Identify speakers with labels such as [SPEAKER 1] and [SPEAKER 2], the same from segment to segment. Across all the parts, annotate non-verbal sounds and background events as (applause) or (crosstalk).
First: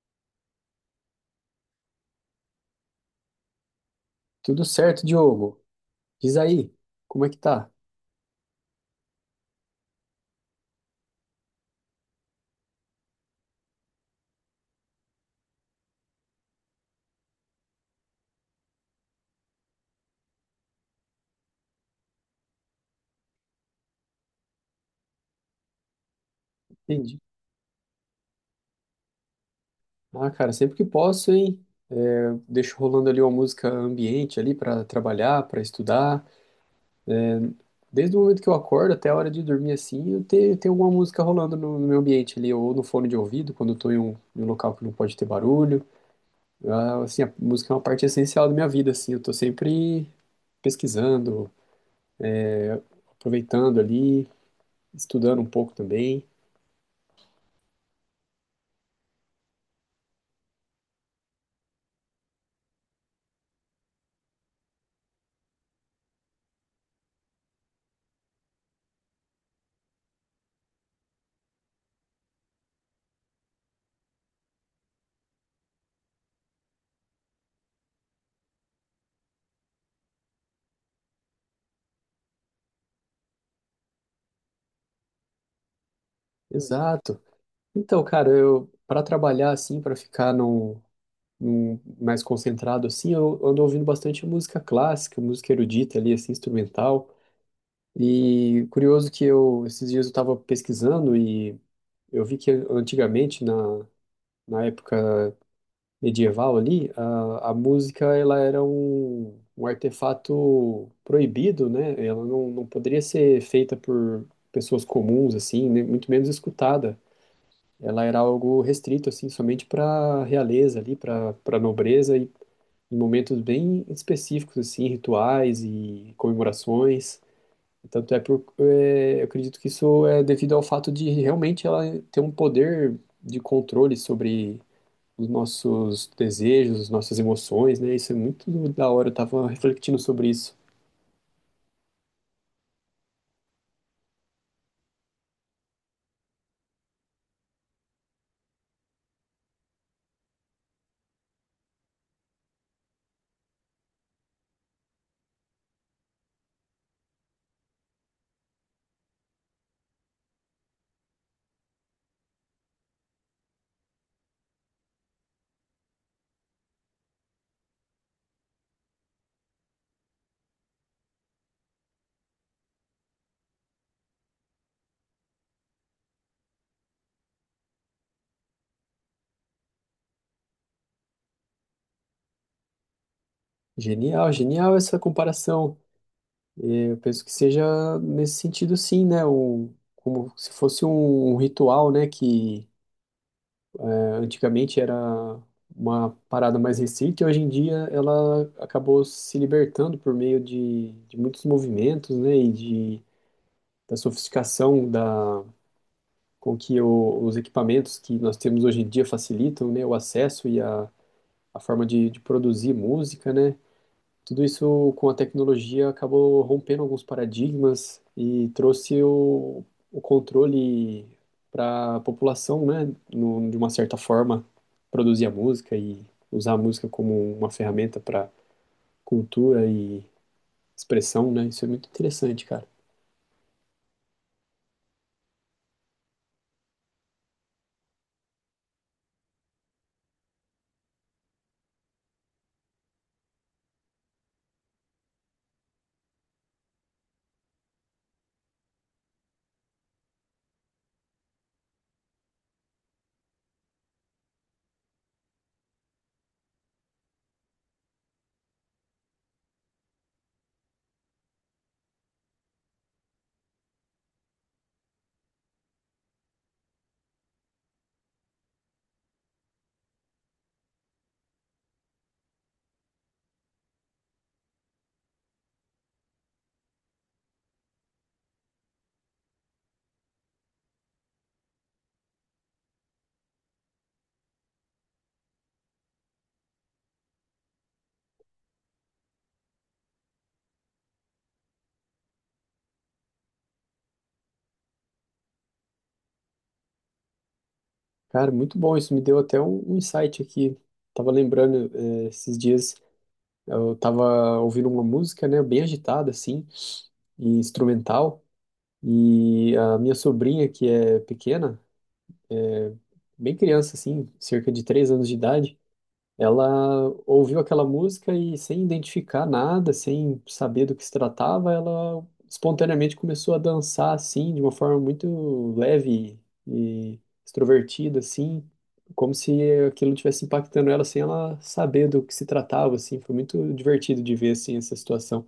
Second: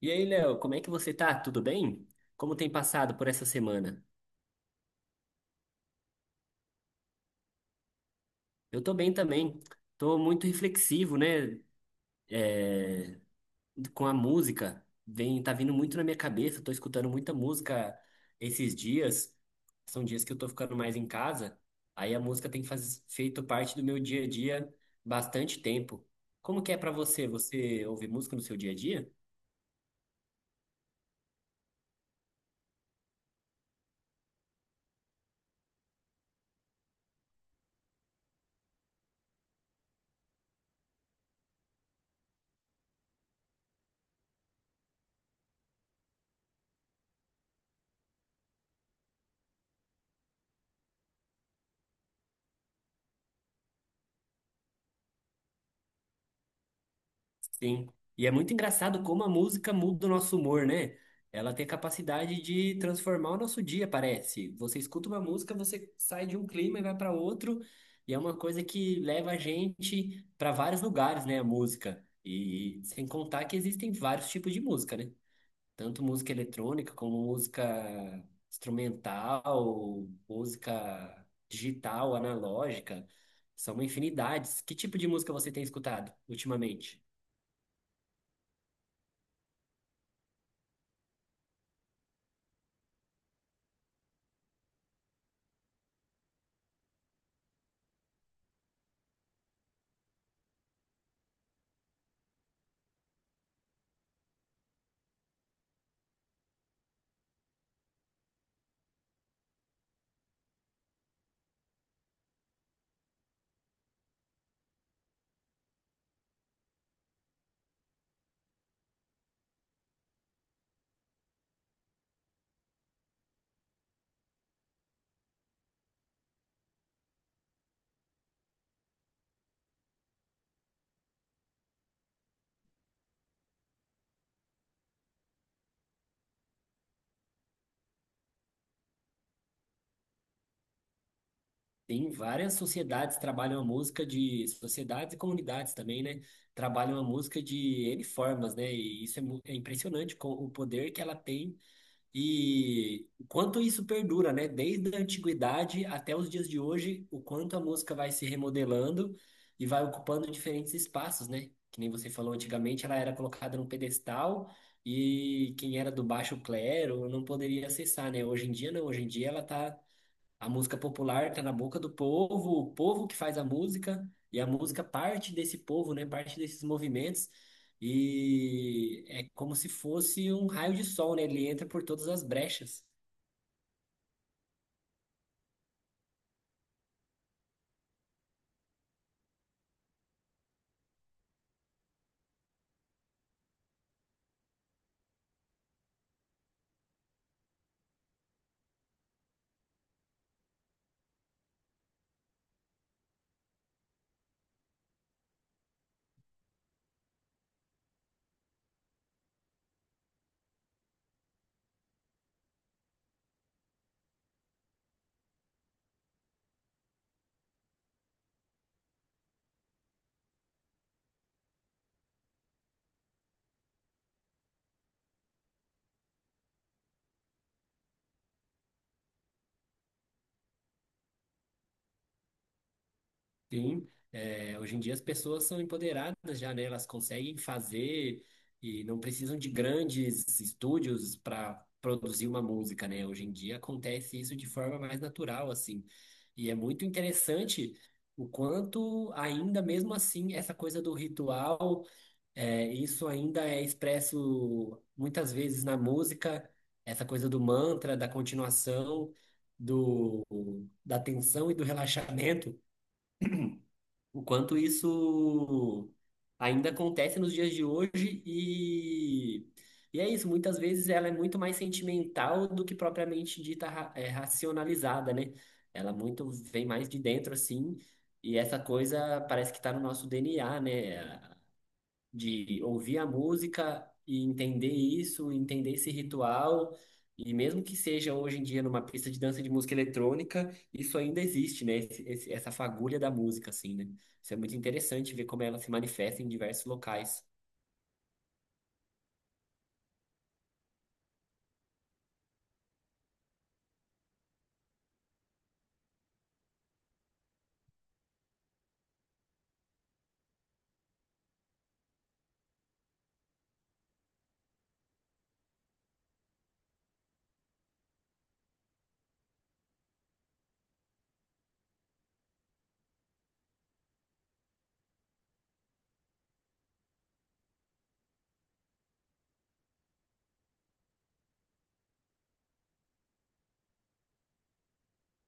[SPEAKER 1] E aí, Léo, como é que você tá? Tudo bem? Como tem passado por essa semana?
[SPEAKER 2] Tudo certo, Diogo. Diz aí, como é que tá?
[SPEAKER 1] Eu tô bem também. Tô muito reflexivo, né? É, com a música. Tá vindo muito na minha cabeça. Tô escutando muita música esses dias. São dias que eu tô ficando mais em casa. Aí a música tem feito parte do meu dia a dia bastante tempo. Como que é pra
[SPEAKER 2] Entendi.
[SPEAKER 1] você? Você ouve música no seu dia a dia?
[SPEAKER 2] Ah, cara, sempre que posso, hein? Eu deixo rolando ali uma música ambiente ali pra trabalhar, pra estudar. Desde o momento que eu acordo até a hora de dormir assim, eu tenho alguma música rolando no meu ambiente ali, ou no fone de ouvido, quando eu tô em um local que não pode ter barulho. Ah, assim, a música é uma parte essencial da minha vida, assim. Eu tô sempre pesquisando, aproveitando ali, estudando um pouco também.
[SPEAKER 1] Sim. E é muito engraçado como a música muda o nosso humor, né? Ela tem a capacidade de transformar o nosso dia, parece. Você escuta uma música, você sai de um clima e vai para outro, e é uma coisa que leva a gente para vários lugares, né? A música. E sem contar que existem vários tipos de música, né? Tanto música eletrônica como música instrumental, música digital, analógica. São uma infinidade. Que tipo de música você tem escutado ultimamente?
[SPEAKER 2] Exato. Então, cara, eu para trabalhar assim, para ficar num, mais concentrado assim, eu ando ouvindo bastante música clássica, música erudita ali, assim, instrumental. E curioso que eu, esses dias eu estava pesquisando e eu vi que antigamente, na, na época medieval ali, a música ela era um artefato proibido, né? Ela não poderia ser feita por pessoas comuns, assim, muito menos escutada. Ela era algo restrito, assim, somente para realeza ali, para nobreza em momentos bem específicos, assim, rituais e comemorações. Tanto é por, é, eu acredito que isso é devido ao fato de realmente ela ter um poder de controle sobre os nossos desejos, as nossas emoções, né? Isso é muito da hora, eu tava refletindo sobre isso.
[SPEAKER 1] Tem várias sociedades que trabalham a música de sociedades e comunidades também, né? Trabalham a música de N formas, né? E isso é impressionante com o poder que ela tem e o quanto isso perdura, né? Desde a antiguidade até os dias de hoje, o quanto a música vai se remodelando e vai ocupando diferentes espaços, né? Que nem você falou, antigamente ela era colocada num pedestal e quem era do baixo clero não poderia acessar, né? Hoje em dia não, hoje em dia ela tá a música popular está na boca do povo, o povo que faz a música, e a música parte desse povo, né? Parte desses movimentos, e é como se fosse um raio de sol, né? Ele entra por todas as brechas.
[SPEAKER 2] Genial, genial essa comparação. É, eu penso que seja nesse sentido, sim, né? O, como se fosse um ritual, né? Que antigamente era uma parada mais restrita e hoje em dia ela acabou se libertando por meio de muitos movimentos, né, e de, da sofisticação da, com que os equipamentos que nós temos hoje em dia facilitam, né, o acesso e a forma de produzir música, né, tudo isso com a tecnologia acabou rompendo alguns paradigmas e trouxe o controle para a população, né? No, de uma certa forma, produzir a música e usar a música como uma ferramenta para cultura e expressão, né? Isso é muito interessante, cara.
[SPEAKER 1] Sim, é, hoje em dia as pessoas são empoderadas já, né? Elas conseguem fazer e não precisam de grandes estúdios para produzir uma música, né? Hoje em dia acontece isso de forma mais natural, assim. E é muito interessante o quanto, ainda mesmo assim, essa coisa do ritual, isso ainda é expresso muitas vezes na música, essa coisa do mantra, da continuação, do, da tensão e do relaxamento. O quanto isso ainda acontece nos dias de hoje e é isso, muitas vezes ela é muito mais sentimental do que propriamente racionalizada, né? Ela muito vem mais de dentro, assim, e essa coisa parece que está no nosso DNA, né? De ouvir a música e entender isso, entender esse ritual. E mesmo que seja hoje em dia numa pista de dança de música eletrônica, isso ainda existe, né? Essa fagulha da música, assim, né? Isso é muito interessante ver como ela se manifesta em diversos locais.
[SPEAKER 2] Cara, muito bom. Isso me deu até um insight aqui. Tava lembrando, esses dias eu tava ouvindo uma música, né? Bem agitada, assim, e instrumental. E a minha sobrinha, que é pequena, bem criança, assim, cerca de três anos de idade, ela ouviu aquela música e, sem identificar nada, sem saber do que se tratava, ela espontaneamente começou a dançar, assim, de uma forma muito leve e extrovertida, assim, como se aquilo estivesse impactando ela sem ela saber do que se tratava, assim. Foi muito divertido de ver, assim, essa situação.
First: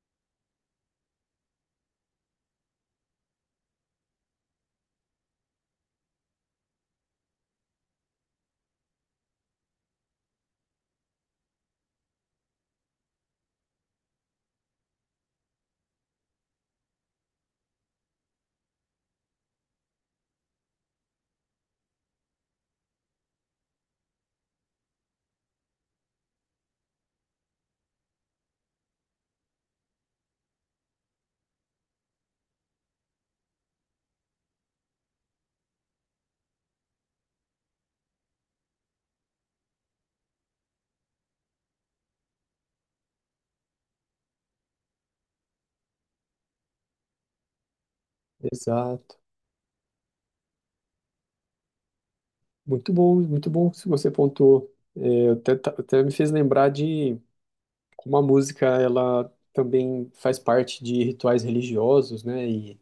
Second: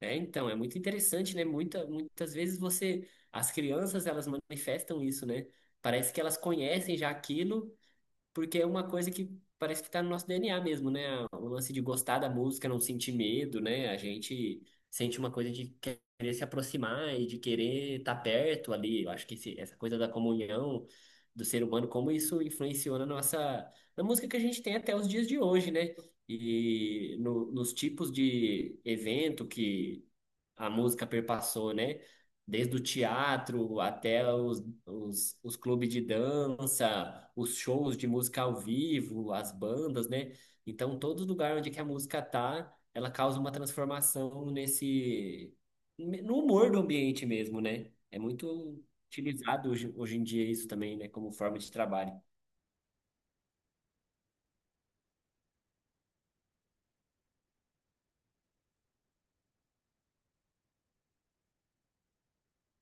[SPEAKER 1] É, então, é muito interessante, né? Muitas vezes você, as crianças, elas manifestam isso, né? Parece que elas conhecem já aquilo. Porque é uma coisa que parece que tá no nosso DNA mesmo, né? O lance de gostar da música, não sentir medo, né? A gente sente uma coisa de querer se aproximar e de querer estar perto ali. Eu acho que essa coisa da comunhão do ser humano, como isso influenciou na nossa, na música que a gente tem até os dias de hoje, né? E nos tipos de evento que a música perpassou, né? Desde o teatro até os clubes de dança, os shows de música ao vivo, as bandas, né? Então, todo lugar onde que a música tá, ela causa uma transformação nesse, no humor do ambiente mesmo, né? É muito
[SPEAKER 2] Exato.
[SPEAKER 1] utilizado hoje, hoje em dia isso também, né? Como forma de trabalho.
[SPEAKER 2] Muito bom que você pontuou. É, até, até me fez lembrar de como a música ela também faz parte de rituais religiosos, né? E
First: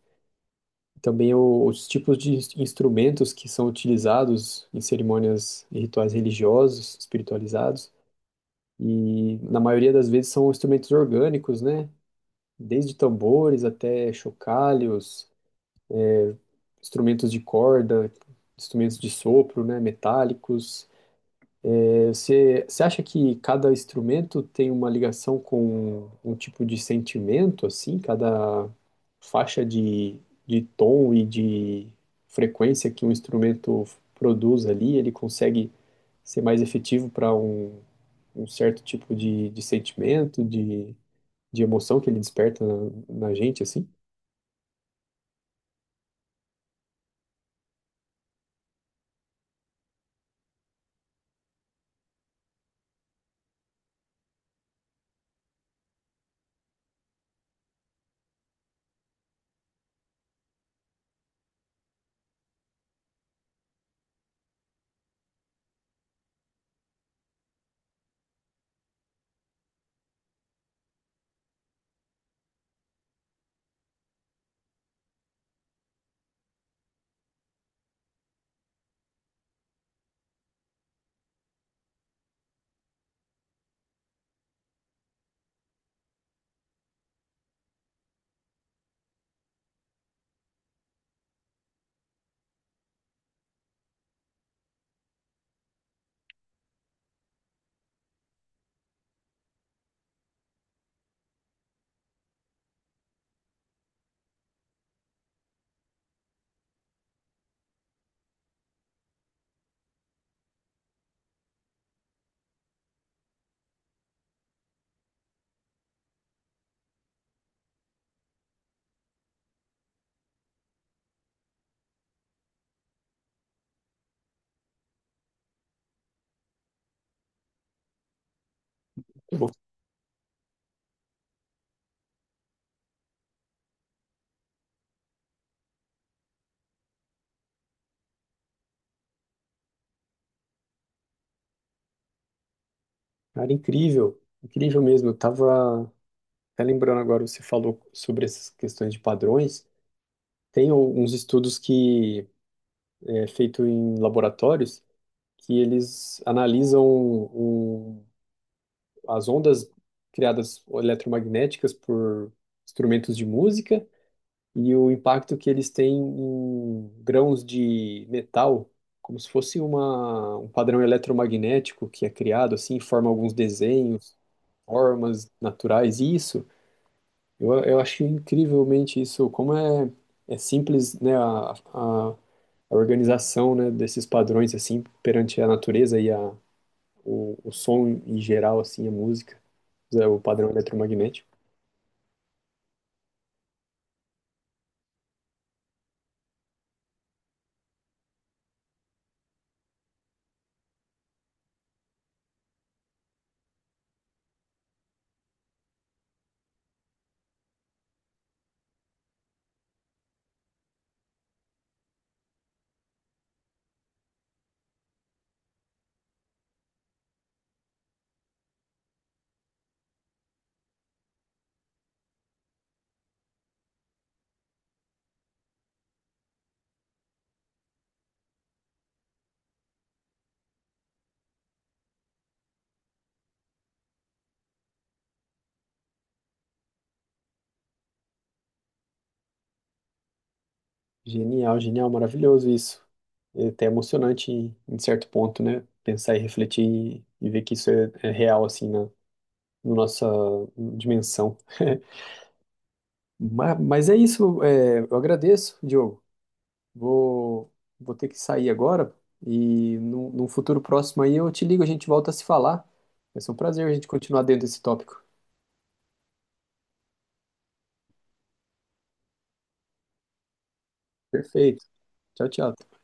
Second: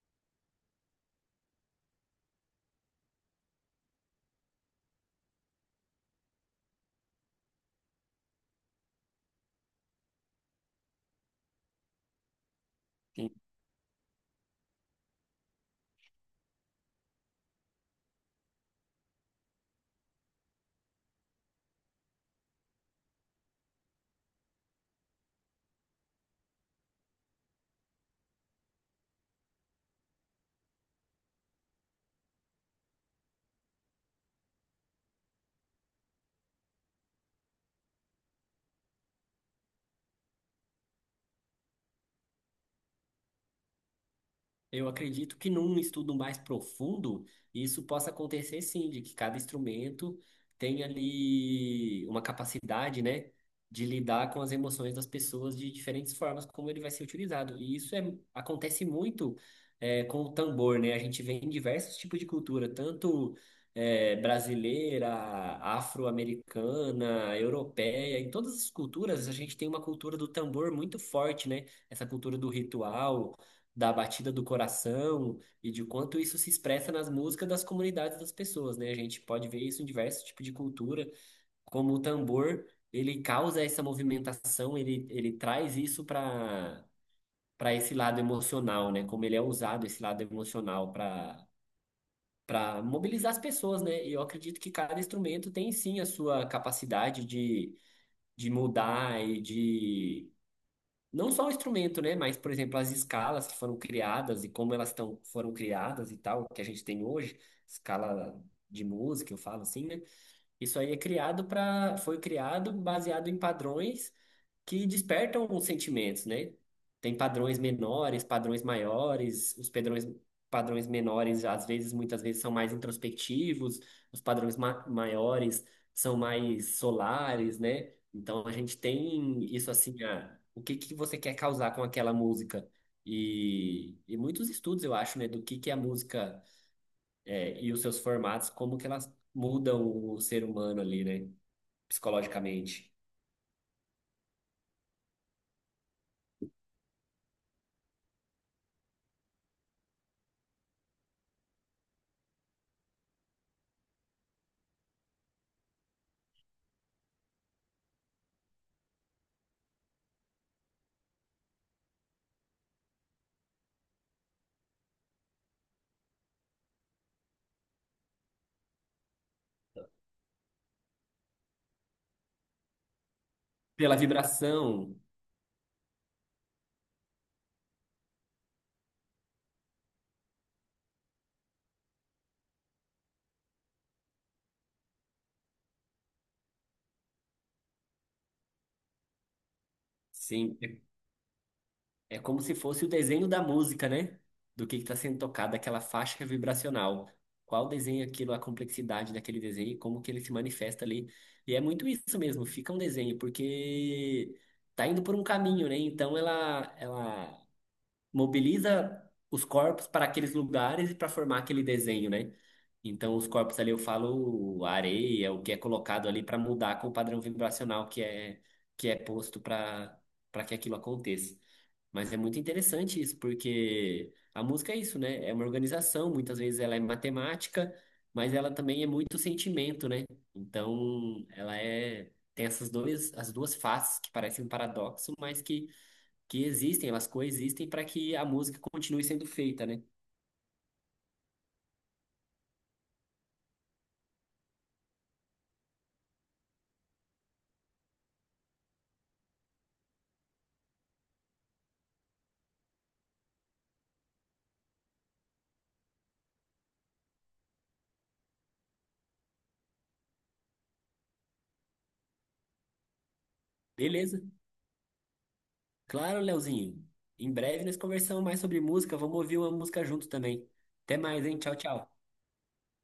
[SPEAKER 2] também os tipos de instrumentos que são utilizados em cerimônias e rituais religiosos, espiritualizados. E na maioria das vezes são instrumentos orgânicos, né? Desde tambores até chocalhos, instrumentos de corda, instrumentos de sopro, né? Metálicos. Você acha que cada instrumento tem uma ligação com um tipo de sentimento, assim? Cada faixa de tom e de frequência que um instrumento produz ali, ele consegue ser mais efetivo para um, um certo tipo de sentimento, de emoção que ele desperta na, na gente, assim?
[SPEAKER 1] Eu acredito que num estudo mais profundo, isso possa acontecer sim, de que cada instrumento tem ali uma capacidade, né, de lidar com as emoções das pessoas de diferentes formas, como ele vai ser utilizado. E isso é, acontece muito com o tambor, né? A gente vê em diversos tipos de cultura, tanto brasileira, afro-americana, europeia, em todas as culturas a gente tem uma cultura do tambor muito forte, né? Essa cultura do ritual da batida do coração e de quanto isso se expressa nas músicas das comunidades das pessoas, né? A gente pode ver isso em diversos tipos de cultura, como o tambor, ele causa essa movimentação, ele traz isso para para esse lado emocional, né? Como ele é usado esse lado emocional para para mobilizar as pessoas, né? E eu acredito que cada instrumento tem sim a sua capacidade de mudar e de não só o instrumento, né? Mas, por exemplo, as escalas que foram criadas e como elas tão, foram criadas e tal, que a gente tem hoje, escala de música, eu falo assim, né? Isso aí é criado para, foi criado baseado em padrões que despertam os sentimentos, né? Tem padrões menores, padrões maiores, os padrões, padrões menores, às vezes, muitas vezes, são mais introspectivos, os padrões ma maiores são mais solares, né? Então, a gente tem
[SPEAKER 2] Pô,
[SPEAKER 1] isso assim, ah, o que que você quer causar com aquela música? E muitos estudos, eu acho, né, do que a música é, e os seus formatos, como que elas mudam o ser humano ali, né, psicologicamente.
[SPEAKER 2] cara, incrível, incrível mesmo. Eu tava até lembrando agora, você falou sobre essas questões de padrões. Tem alguns estudos que é feito em laboratórios que eles analisam o- as ondas criadas eletromagnéticas por instrumentos de música e o impacto que eles têm em grãos de metal, como se fosse uma, um padrão eletromagnético que é criado assim, forma alguns
[SPEAKER 1] Pela
[SPEAKER 2] desenhos,
[SPEAKER 1] vibração,
[SPEAKER 2] formas naturais, e isso. Eu acho incrivelmente isso, como é, é simples, né, a organização, né, desses padrões, assim, perante a natureza e a, o som em geral, assim, a música, é, o padrão
[SPEAKER 1] sim.
[SPEAKER 2] eletromagnético.
[SPEAKER 1] É como se fosse o desenho da música, né? Do que está sendo tocado, aquela faixa vibracional. Qual desenho é aquilo, a complexidade daquele desenho, e como que ele se manifesta ali. E é muito isso mesmo, fica um desenho, porque tá indo por um caminho, né? Então ela mobiliza os corpos para aqueles lugares e para formar aquele desenho, né? Então, os corpos ali, eu falo a areia, o que é colocado ali para mudar com o padrão vibracional que é posto para para que aquilo aconteça. Mas é muito interessante isso, porque a música é isso, né? É uma organização, muitas vezes ela é matemática, mas ela também é muito sentimento, né? Então, ela é tem essas dois, as duas faces que parecem um paradoxo, mas que existem, elas coexistem para que a música continue sendo feita, né?
[SPEAKER 2] Genial, genial, maravilhoso isso. É até emocionante em, em certo ponto, né, pensar e refletir e ver que isso é, é real, assim, na, na nossa dimensão. (laughs) Mas, é isso, é, eu agradeço, Diogo. Vou, vou ter que sair agora e num, num futuro próximo aí eu te ligo, a gente volta a se falar. Vai ser um prazer a gente
[SPEAKER 1] Beleza.
[SPEAKER 2] continuar dentro desse tópico.
[SPEAKER 1] Claro, Leozinho. Em breve nós conversamos mais sobre música. Vamos ouvir uma música junto também. Até mais, hein? Tchau,
[SPEAKER 2] Perfeito.
[SPEAKER 1] tchau.
[SPEAKER 2] Tchau, tchau.